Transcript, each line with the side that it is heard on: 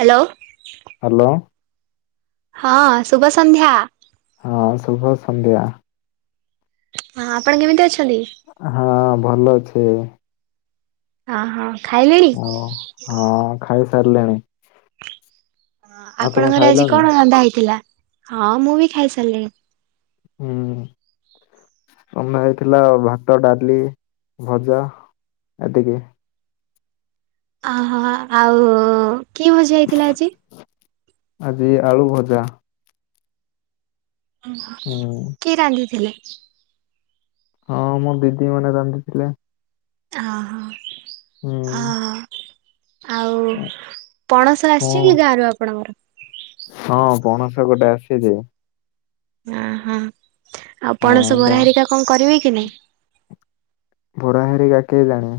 right: Hello,
left: hello.
right: ହଁ, ଶୁଭ ସନ୍ଧ୍ୟା।
left: ହଁ, ଶୁଭ ସନ୍ଧ୍ୟା।
right: ହଁ, ଆପଣ କେମିତି ଅଛନ୍ତି?
left: ହଁ ଭଲ ଅଛି।
right: ହ ହଁ, ଖାଇଲେଣି?
left: ହ ହଁ, ଖାଇସାରିଲିଣି।
right: ହ ଆପଣଙ୍କର ଆଜି
left: ଖାଇଲଣି?
right: କଣ ରନ୍ଧା ହେଇଥିଲା? ହଁ ମୁଁ ବି ଖାଇସାରିଲିଣି।
left: ହୁଁ ବନା ହେଇଥିଲା ଭାତ, ଡାଲି, ଭଜା ଏତିକି।
right: ଅହୋ ଆଉ, କି ଭଜା ହେଇଥିଲା ଆଜି?
left: ଆଜି ଆଳୁ ଭଜା।
right: [unintelligible]
left: ହୁଁ।
right: କିଏ ରାନ୍ଧିଥିଲେ?
left: ହଁ ମୋ ଦିଦି ମାନେ ରାନ୍ଧିଥିଲେ।
right: ହଁ
left: ହୁଁ
right: ହଁ ହ ହ। ଆଉ, ପଣସ ଆସିଛି କି ଗାଁ ରୁ ଆପଣଙ୍କର?
left: ହଁ, ପଣସ ଗୋଟେ ଆସିଚି।
right: ଓ ହୋ, ଆଉ
left: ହଁ
right: ପଣସ
left: ତ
right: ବରା ହେରିକା କଣ କରିବେ କି ନାଇଁ?
left: ବରା ହେରିକା କେଇଜାଣି?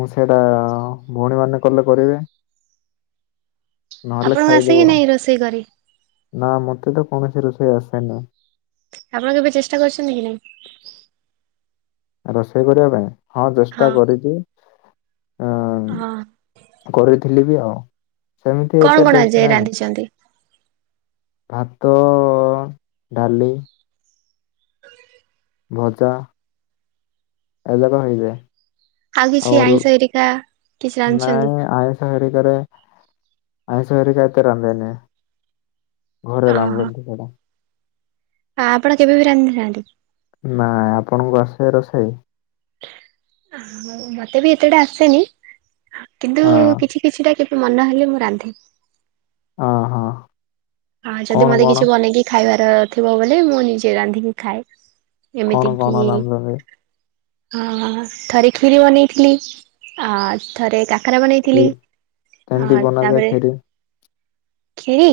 left: ମୁଁ ସେଇଟା, ଭଉଣୀ ମାନେ କଲେ କରିବେ। ନହେଲେ
right: ଆପଣଙ୍କୁ ଆସେ କି
left: ଖାଇଦବୁ ଆଉ,
right: ନାଇଁ ରୋଷେଇ କରି?
left: ନା ମତେ ତ କୌଣସି ରୋଷେଇ ଆସେନି।
right: ଆପଣ କେବେ ଚେଷ୍ଟା କରିଚନ୍ତି କି ନାହିଁ?
left: ରୋଷେଇ କରିବା ପାଇଁ, ହଁ ଚେଷ୍ଟା କରିଚି, ଅଁ
right: ହଁ।
left: କରିଥିଲି ବି ହଁ, ସେମିତି
right: କଣ
left: ଏତେ
right: କଣ ଆଜି
left: ଟେଷ୍ଟ୍ ନାହିଁ।
right: ରାନ୍ଧିଛନ୍ତି?
left: ଭାତ, ଡାଲି
right: [unintelligible]
left: ଭଜା, ଏଯାକେ ହୋଇଯାଏ।
right: ଆଉ କିଛି ଆଇଁଷ ହେରିକା କିଛି ରାନ୍ଧିଚନ୍ତି?
left: ନାଇଁ [unintelligible] ଆଇଁଷ ହେରିକା ତ ରାନ୍ଧିନି। ଘରେ ରାନ୍ଧନ୍ତି ସେଟା।
right: ଆଉ ଆପଣ କେବେ ବି ରାନ୍ଧି ନାହାନ୍ତି?
left: ନାଇଁ, ଆପଣଙ୍କୁ ଆସେ ରୋଷେଇ?
right: ମତେ ବି ଏତେଟା ଆସେନି କିନ୍ତୁ
left: ହଁ
right: କିଛି କିଛିଟା, କେବେ ମନ ହେଲେ ମୁଁ ରାନ୍ଧେ।
left: ଓ ହଁ।
right: ହଁ ଯଦି
left: କଣ
right: ମତେ
left: କଣ
right: କିଛି ବନେଇକି ଖାଇବାର ଥିବ ବୋଲି, ମୁଁ ନିଜେ ରାନ୍ଧିକି ଖାଏ।
left: କଣ
right: ଏମିତି
left: କଣ ରାନ୍ଧନ୍ତି
right: [unintelligible] ହଁ, ଥରେ କ୍ଷୀରି ବନେଇଥିଲି, ଆ ଥରେ କା ଥରେ ବନେଇେଇଥିଲି,
left: କ୍ଷୀରି
right: ଆ
left: କେମିତି ବନାଯାଏ
right: ତାପରେ
left: କ୍ଷୀରି
right: କ୍ଷୀରି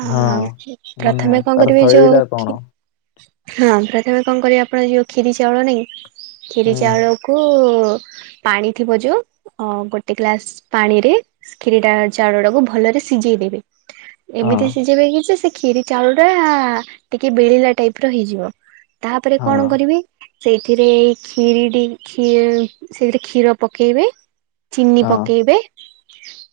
right: ଆ
left: ହଁ
right: ହଉଚି
left: ମାନେ
right: ପ୍ରଥମେ କଣ
left: ତାର
right: କରିବେ,
left: ଶୈଳୀ ଟା
right: ଯୋଉ
left: କଣ
right: କ୍ଷୀ ହଁ, ପ୍ରଥମେ କଣ କରିବ ଆପଣ ଯଉ କ୍ଷିରି ଚାଉଳ ନେଇ, କ୍ଷିରି
left: ହୁଁ
right: ଚାଉଳକୁ ପାଣି ଥିବ ଯୋଉ, ଅ ଗୋଟେ ଗ୍ଲାସ ପାଣିରେ କ୍ଷୀରିଟା ଚାଉଳ ଟାକୁୁ ଭଲରେ ସିଝେଇ ଦେବେ
left: ହଁ
right: ଏମିତି ସିଝେଇିବ କି ଯେ ସେ କ୍ଷିରି ଚାଉଳ ଟା ଟିକେ ବିଳିଲା ଟାଇପ ର ହେଇଯିବ ତାହାପରେ କଣ
left: ହଁ
right: କରିବି ସେଇଥିରେ କ୍ଷୀରି ଦେଇ କ୍ଷୀ ସେଥିରେ କ୍ଷୀର ପକେଇବେ ଚିନି
left: ହଁ
right: ପକେଇବେ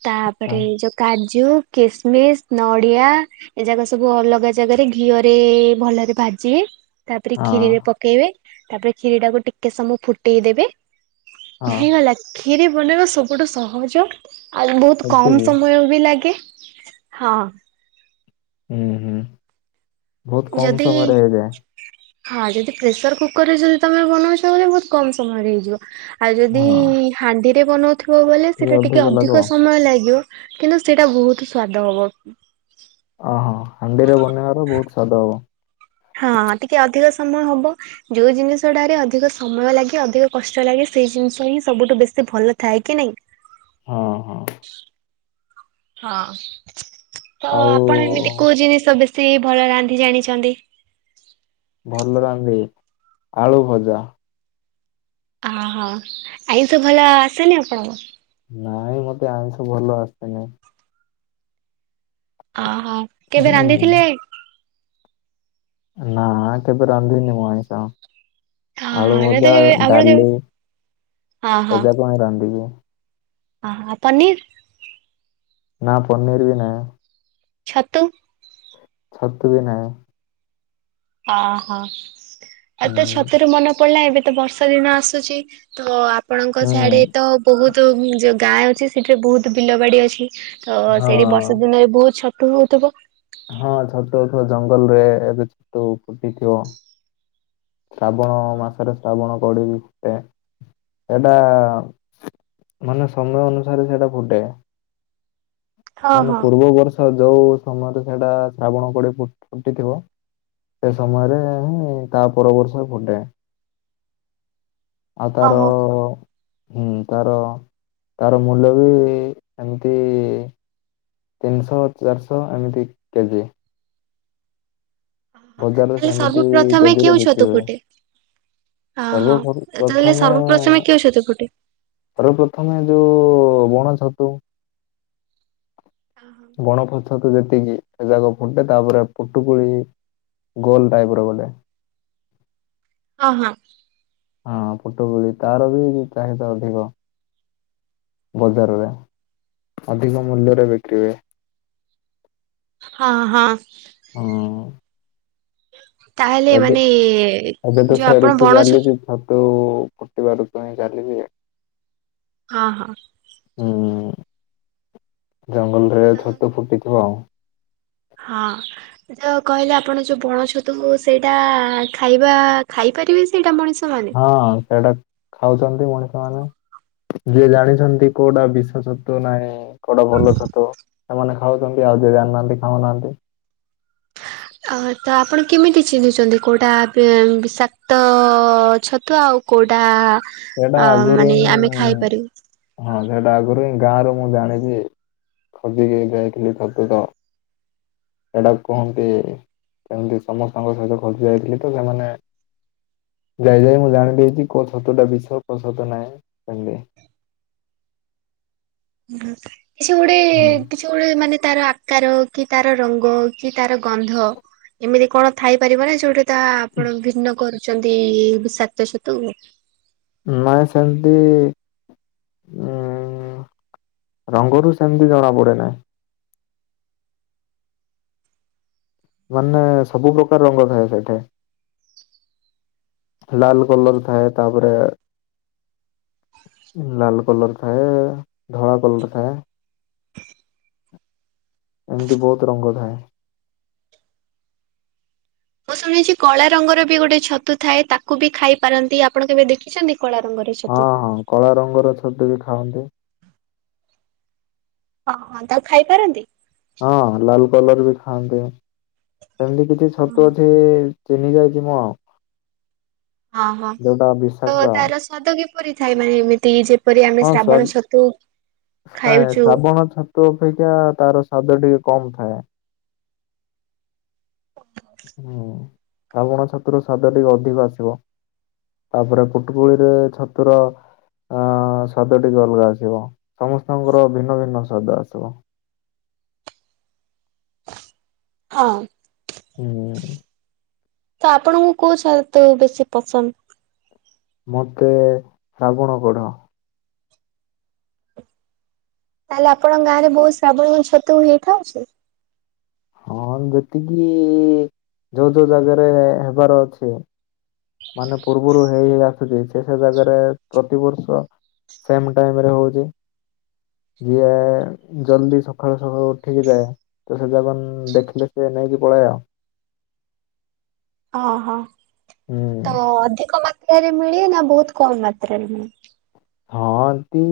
right: ତାପରେ ଯ କାଜୁ କିସ୍ମିସ୍ ନଡ଼ିଆ ଏ ଯାଗ ସବୁ ଅଲଗା ଜାଗାରେ ଘିଅରେ ଭଲରେ ଭାଜିବେ ତାପରେ ଖିରି
left: ହଁ
right: ରେ ପକେଇବେ ତାପରେ କ୍ଷୀରି ଟାକୁ ଟିକେ ସମୟ ଫୁଟେଇ ଦେବେ
left: ହଁ
right: ହେଇଗଲା ଖିରି ବନେଇବା ସବୁଠୁ ସହଜ ଆଉ ବହୁତ କମ
left: ଏତିକି
right: ସମୟ ବି ଲାଗେ ହଁ
left: ହୁଁ ହୁଁ ବହୁତ କମ
right: ଯଦି
left: ସମୟରେ ହେଇଯାଏ।
right: ହଁ ଯଦି ପ୍ରେସର କୁକର ରେ ଯଦି ତମେ ବନଉଛ ବଇଲେ ବହୁତ କମ ସମୟ ରେ ହେଇଯିବ ଆଉ ଯଦି
left: ହଁ
right: ହାଣ୍ଡିରେ ବନଉଥିବ ବୋଲେ ସେଟା ଟିକେ ଅଧିକ ସମୟ ଲାଗିବ କିନ୍ତୁ ସେଇଟା ବହୁତ ସ୍ଵାଦ ହବ
left: ଓହୋ ହାଣ୍ଡିରେ ବନେଇବାର ବହୁତ ସ୍ଵାଦ ହବ
right: ହଁ ଟିକେ ଅଧିକ ସମୟ ହବ ଯୋଉ ଜିନିଷଟାରେ ଅଧିକ ସମୟ ଲାଗେ ଅଧିକ କଷ୍ଟ ଲାଗେ ସେଇ ଜିନିଷ ହିଁ ସବୁଠୁ ବେଶୀ ଭଲ ଥାଏ କି ନାଇଁ
left: ହଁ ହଁ।
right: ହଁ ତ
left: ଆଉ
right: ଆପଣ ଏମିତି କୋଉ ଜିନିଷ ବେଶୀ ଭଲ ରାନ୍ଧି ଜାଣିଛନ୍ତି।
left: ଭଲ ରାନ୍ଧି ଆଳୁ ଭଜା।
right: ଅ ହ ଆଇଁଷ ଭଲ ଆସେନି ଆପଣଙ୍କୁ।
left: ନାଇଁ ମତେ ଆମିଷ ଭଲ ଆସିନାଇଁ।
right: ଅହୋ କେବେ
left: ହୁଁ
right: ରାନ୍ଧିଥିଲେ?
left: ନା କେବେ ରାନ୍ଧିନି ମୁଁ ଆଇଁଷ।
right: ଓହୋ
left: ଆଳୁ
right: ନାଇଁ ତ
left: ଭଜା
right: କେବେ ଆପଣ କେବେ
left: ଡାଲି
right: ହଁ
left: ସେଜାକ ହିଁ ରାନ୍ଧିବି।
right: ଅ ହଁ ପନିର୍।
left: ନାଁ ପନିର୍ ବି ନାଇଁ।
right: ଛତୁ।
left: ଛତୁ ବି ନାହିଁ।
right: ଅ ହ ଆଉ ତ
left: ହୁଁ
right: ଛତୁରେ ମନ ପଡିଲା ଏବେ ତ ବର୍ଷା ଦିନ ଆସୁଛି ତ ଆପଣଙ୍କ
left: ହୁଁ
right: ସିଆଡେ ତ ବହୁତ ତ ଯୋଉ ଗାଁ ଅଛି ସେଠିରେ ବହୁତ ବିଲ ବାଡି ଅଛି ତ
left: ହଁ।
right: ସେଇଠି ବର୍ଷା ଦିନରେ ବହୁତ ଛତ ତୁ ହଉଥିବ।
left: ହଁ ଛତୁ ହଉଥିବ ଜଙ୍ଗଲ ରେ ଏବେ ଛତୁ ଫୁଟିଥିବ। ଶ୍ରାବଣ ମାସରେ ଶ୍ରାବଣ କଢ଼ି ବି ଫୁଟେ। ସେଇଟା ମାନେ ସମୟ ଅନୁସାରେ ସେଇଟା ଫୁଟେ।
right: ହଁ
left: ମାନେ
right: ହଁ
left: ପୂର୍ବ ବର୍ଷ ଯୋଉ ସମୟରେ ସେଇଟା ଶ୍ରାବଣ କୋଢ଼ି ଫୁଟିଥିବ ସେ ସମୟରେ ତା ପର ବର୍ଷ ଫୁଟେ।
right: [inaudible]
left: ଆଉ ତାର
right: ଓହୋ
left: ହୁଁ ତାର ତାର ମୂଲ୍ୟ ବି ଏମିତି ତିନିଶହ ଚାରିଶହ ଏମିତି କେଜି।
right: ଓ
left: ବଜାରରେ
right: ତାହଲେ
left: ସେମିତି
right: ସର୍ବପ୍ରଥମେ
left: କେଜିରେ
right: କେଉଁ
left: ବିକ୍ରି
right: ଛତୁ
left: ହୁଏ।
right: ଫୁଟେ? ଅହ
left: ସର୍ବ
right: ତାହେଲେ
left: ପ୍ରଥମେ
right: ସର୍ବପ୍ରଥମେ କେଉଁ ଛତୁ ଫୁଟେ?
left: ସର୍ବପ୍ରଥମେ ଯୋଉ ବଣ ଛତୁ।
right: ହୁଁ।
left: ବଣ ପଛ ତ ଯେତିକି ସେ ଯାକ ଫୁଟେ ତାପରେ ପୁଟୁକୁୁଳି ଗୋଲ ଟାଇପର ଗୋଟେ।
right: ଓ ହଁ।
left: ହଁ ଫୁଟଗୁଳି ତାର ବି ଚାହିଦା ଅଧିକ ବଜାରରେ ଅଧିକ ମୂଲ୍ୟରେ ବିକ୍ରିହୁଏ।
right: ହଁ ହଁ।
left: ହଁ।
right: ତାହେଲେ
left: ଏ
right: ମାନେ
left: ଏବେ ତ
right: ଯୋଉ ଆପଣ
left: ସିଆଡକୁ
right: ବଣ ଛତୁ
left: ଚାଲିଚି ଛ ଆଉ ଫୁଟିବାର ହିଁ ଚାଲିଚି ଯେ।
right: ହଁ ହଁ।
left: ହୁଁ ଜଙ୍ଗଲରେ ଛତୁ ଫୁଟିଥିବ ଆଉ।
right: ହଁ। କହିଲେ ଆପଣ ଯଉ ବଣ ଛତୁ ସେଇଟା ଖାଇବା ଖାଇପାରିବେ ସେଇଟା ମଣିଷ? ମାନେ?
left: ହଁ ସେଇଟା ଖାଉଛନ୍ତି ମଣିଷ ମାନେ ଯିଏ ଜାଣିଛନ୍ତି କୋଉଟା ବିଷ ଛତୁ ନାହିଁ। କଉଟା ଭଲ ଛତୁ ସେମାନେ ଖାଉଛନ୍ତି ଆଉ ଯଦି ଜାଣିନାହାନ୍ତି ଖାଉନାହାନ୍ତି।
right: ଅ ତ ଆପଣ କେମିତି ଚିହ୍ନିଛନ୍ତି କୋଉଟା ବିଷାକ୍ତ ଛତୁ ଆଉ କୋଉଟା
left: ସେଇଟା ଆଗରୁ
right: ମାନେ
left: ହିଁ
right: ଆମେ ଖାଇପାରିବୁ?
left: ହଁ ସେଟା ଆଗରୁ ହିଁ ଗାଁରୁ ମୁଁ ଜାଣିଛି ଖୋଜିକି ଯାଇଥିଲି ଛତୁ ତ। ସେଇଟା କୁହନ୍ତି କେମିତି ସମସ୍ତଙ୍କ ସହିତ ଖୋଜି ଯାଇଥିଲି ତ ସେମାନେ ଯାଇ ଯାଇ ମୁଁ ଜାଣିିଦେଇଛି କୋଉ ଛତୁଟା ବିଷ କୋଉ ଛତୁ ନାହିଁ ଏମିତି।
right: ଏ ସେ ଗୋଟେ ଗଳି ମାନେ ତାର ଆକାର କି ତାର ରଙ୍ଗ କି ତାର ଗନ୍ଧ। ଏମିତି କଣ ଥାଇପାରିବ ନା ଯୋଉଠି ତା ଆପଣ ଭିନ୍ନ କରୁଛନ୍ତି ସାତ ଛତୁ।
left: ନାଇଁ ସେମିତି ଉ ରଙ୍ଗରୁ ସେମିତି ଜଣାପଡେ ନାହିଁ। ମାନେ ସବୁ ପ୍ରକାର ରଙ୍ଗ ଥାଏ ସେଇଠେ। ଲାଲ କଲର ଥାଏ ତାପରେ। ଲାଲ କଲର ଥାଏ ଧଳା କଲର ଥାଏ। ଏମିତି ବହୁତ ରଙ୍ଗ ଥାଏ।
right: ମୁଁ ଶୁଣଛି କଳା ରଙ୍ଗର ବି ଗୋଟେ ଛତୁ ଥାଏ ତାକୁ ବି ଖାଇ ପାରନ୍ତି ଆପଣ କେବେ ଦେଖିଛନ୍ତି? କଳା ରଙ୍ଗରେ
left: ହଁ ହଁ କଳା ରଙ୍ଗର ଛତୁ ବି ଖାଆନ୍ତି।
right: ଓହଁ ତାକୁ ଖାଇ ପାରନ୍ତି?
left: ହଁ ଲାଲ କଲର ବି ଖାଆନ୍ତେ ସେମିତି କିଛି ଛତୁ ଅଛି। ଚତିିନି ଯାଇଛିି ମୁଁ ଆଉ ଯୋଉଟା ବିଷାକ୍ତ ଆଉ।
right: ସ୍ୱାଦ କିପରି ଥାଏ ମାନେ ଏମିତି ଯେପରି ଆମେ
left: ହଁ ସ୍ୱା
right: ଶ୍ରାବଣ ଛତୁ ଖାଉଛୁ।
left: ତ ଅପେକ୍ଷା ତାର ସ୍ଵାଦ ଟିକେ କମ ଥାଏ।
right: ହ [inaudible]
left: ହୁଁ ଶ୍ରାବଣ ଛତୁର ସ୍ୱାଦ ଟିକେ ଅଧିକ ଆସିବ। ତାପରେ କୁଟୁକୁଳିରେ ଛତୁର ଅ ସ୍ୱାଦ ଟିକେ ଅଲଗା ଆସିବ ସମସ୍ତଙ୍କର ଭିନ୍ନ ଭିନ୍ନ ସ୍ୱାଦ ଆସିବ।
right: ହଁ।
left: ହୁଁ।
right: ତ ଆପଣଙ୍କୁ କୋଉ [unintelligible] ତ ବେଶୀ ପସନ୍ଦ।
left: ମୋତେ ଶ୍ରାବଣ କଢ।
right: ତାହେଲେ ଆପଣଙ୍କ ଗାଁରେ ବହୁ ଶ୍ରାବଣୀଙ୍କ ଛତୁ ହେଇଥାଉଛି।
left: ହଁ ଯେତିକି ଯୋଉ ଯୋଉ ଜାଗାରେ ହେବାର ଅଛି। ମାନେ ପୂର୍ବରୁ ହେଇ ଆସୁଛି ସେ ସେ ଜାଗାରେ ପ୍ରତିବର୍ଷ ସେମ୍ ଟାଇମ୍ ରେ ହଉଛି। ଯିଏ ଜଲଦି ସକାଳୁ ସକାଳୁ ଉଠିକି ଯାଏ। ତ ସେ ଯାଗନ ଦେଖିଲେ ସେ ନେଇକି ପଳେଇ ଆଉ।
right: ଓ ହଁ
left: ହୁଁ
right: ତ ଅଧିକ ମାତ୍ରାରେ ମିଳେ ନା ବହୁତ କମ୍ ମାତ୍ରାରେ ମିଳେ।
left: ହଁ ଏମିତି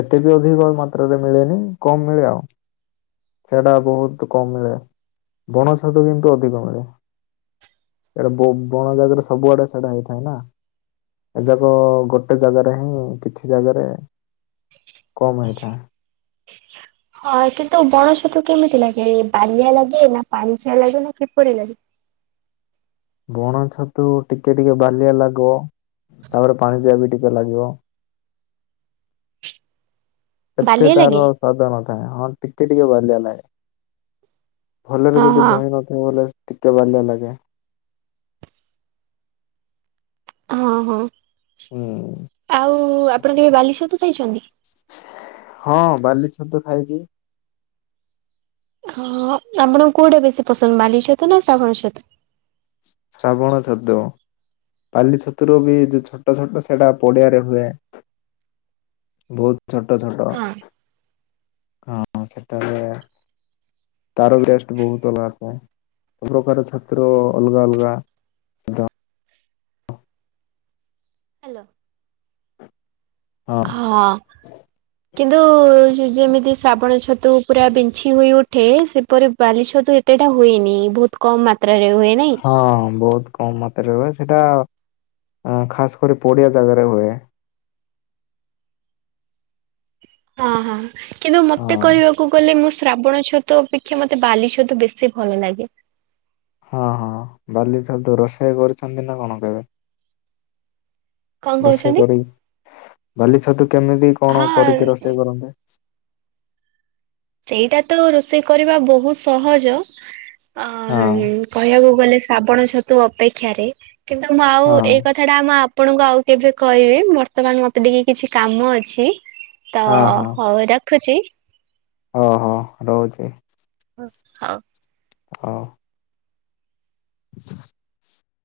left: ଏତେ ବି ଅଧିକ ମାତ୍ରାରେ ମିଳେନି କମ୍ ମିଳେ ଆଉ। ସେଟା ବହୁତ୍ କମ୍ ମିଳେ ବଣ ଛତୁ କିନ୍ତୁ ଅଧିକ ମିଳେ। ଏଇଟା ବ ବଣଜାଗରେ ସବୁଆଡେ ସେଇଟା ହେଇଥାଏ ନା। ଏଯାକ ଗୋଟେ ଜାଗାରେ ହିଁ କିଛି ଜାଗାରେ। କମ୍ ହେଇଥାଏ।
right: ହଁ କିନ୍ତୁ ବଣ ଛତୁ କେମିତି ଲାଗେ ବାଲିଆ ଲାଗେ ନା ପାଇଁଚିଆ ଲାଗେ ନା କିପରି ଲାଗେ।
left: ବଣ ଛତୁ ଟିକେ ଟିକେ ବାଲିଆ ଲାଗିବ ତାପରେ ପାଣି ଚିଆ ବି ଟିକେ ଲାଗିବ। ଏତେ
right: ବାଲିଆ
left: ତାର
right: ଲାଗେ?
left: ସ୍ୱାଧ ନଥାଏ ହଁ ଟିକେ ଟିକେ ବାଲିଆ ଲାଗେ। ଭଲରେ
right: ହଁ
left: ଯଦି
right: ହଁ
left: ଧୋଇ ନଥିବ ବଲେ ଟିକେ ବାଲିଆ ଲାଗେ।
right: ହଁ ହଁ
left: ହୁଁ
right: ଆଉ ଆପଣ କେବେ ବାଲି ଛତୁ ଖାଇଛନ୍ତି?
left: ହଁ ବାଲି ଛତୁ ଖାଇଛି।
right: ହଁ ଆପଣ କୋଉଟା ବେଶୀ ପସନ୍ଦ ବାଲି ଛତୁ ନା ଶ୍ରାବଣ ଛତୁ।
left: ଶ୍ରାବଣ ଛତୁ। ପାଲି ଛତୁର ବି ଛୋଟ ଛୋଟ ସେଇଟା ପଡିଆରେ ହୁଏ। ବହୁତ୍ ଛୋଟ ଛୋଟ।
right: ହଁ।
left: ହଁ ସେଟା। ତାର ବି ଟିଷ୍ଟ ବହୁତ୍ ଅଲଗା ଥିଏ ସବୁପକାର ଛତୁ ର ଅଲଗା ଅଲଗା। ସ୍ୱାଦ
right: ହ୍ୟାଲୋ
left: ହଁ
right: ହଁ କିନ୍ତୁ ଯେମିତି ଶ୍ରାବଣ ଛତୁ ପୁରା ବିଂଛିି ହୋଇ ଉଠେ ସେପରି ବାଲି ଛତୁ ସେଟା ହୁଏନି ବହୁତ କମ୍ ମାତ୍ରାରେ ହୁଏ ନାଇଁ।
left: ହଁ ବହୁତ୍ କମ୍ ମାତ୍ରାରେ ହୁଏ ସେଇଟା ଖାସ୍ କରି ପଡିଆ ଜାଗାରେ ହୁଏ
right: ହଁ ହଁ କିନ୍ତୁ ମତେ
left: ହଁ
right: କହିବାକୁ ଗଲେ ମୁଁ ଶ୍ରାବଣ ଛତୁ ଅପେକ୍ଷା ମତେ ବାଲି ଛତୁ ବେଶୀ ଭଲ ଲାଗେ
left: ହଁ ହଁ ବାଲି ଛତୁ ରୋଷେଇ କରୁଛନ୍ତି ନା କଣ କେବେ
right: କଣ
left: ରୋଷେଇ
right: କହୁଛନ୍ତି?
left: କରି ବାଲି ଛତୁ କେମିତି କଣ
right: ହଁ
left: କରିକି ରୋଷେଇ କରନ୍ତି
right: ସେଇଟା ତ ରୋଷେଇ କରିବା ବହୁତ ସହଜ
left: ହଁ
right: କହିବାକୁ ଗଲେ ଶ୍ରାବଣ ଛତୁ ଅପେକ୍ଷାରେ, କିନ୍ତୁ ମୁଁ ଆଉ
left: ହଁ।
right: ଏଇ କଥା ଟା ମାମ୍ ଆପଣଙ୍କୁ ଆଉ କେବେ କହିବି ବର୍ତ୍ତମାନ ମତେ ଟିକେ କିଛି କାମ ଅଛି ତ
left: ହଁ
right: ହଉ ରଖୁଛି।
left: ହଁ ହଁ ରହୁଛି।
right: ହ ହଉ।
left: ହଁ [inaudible]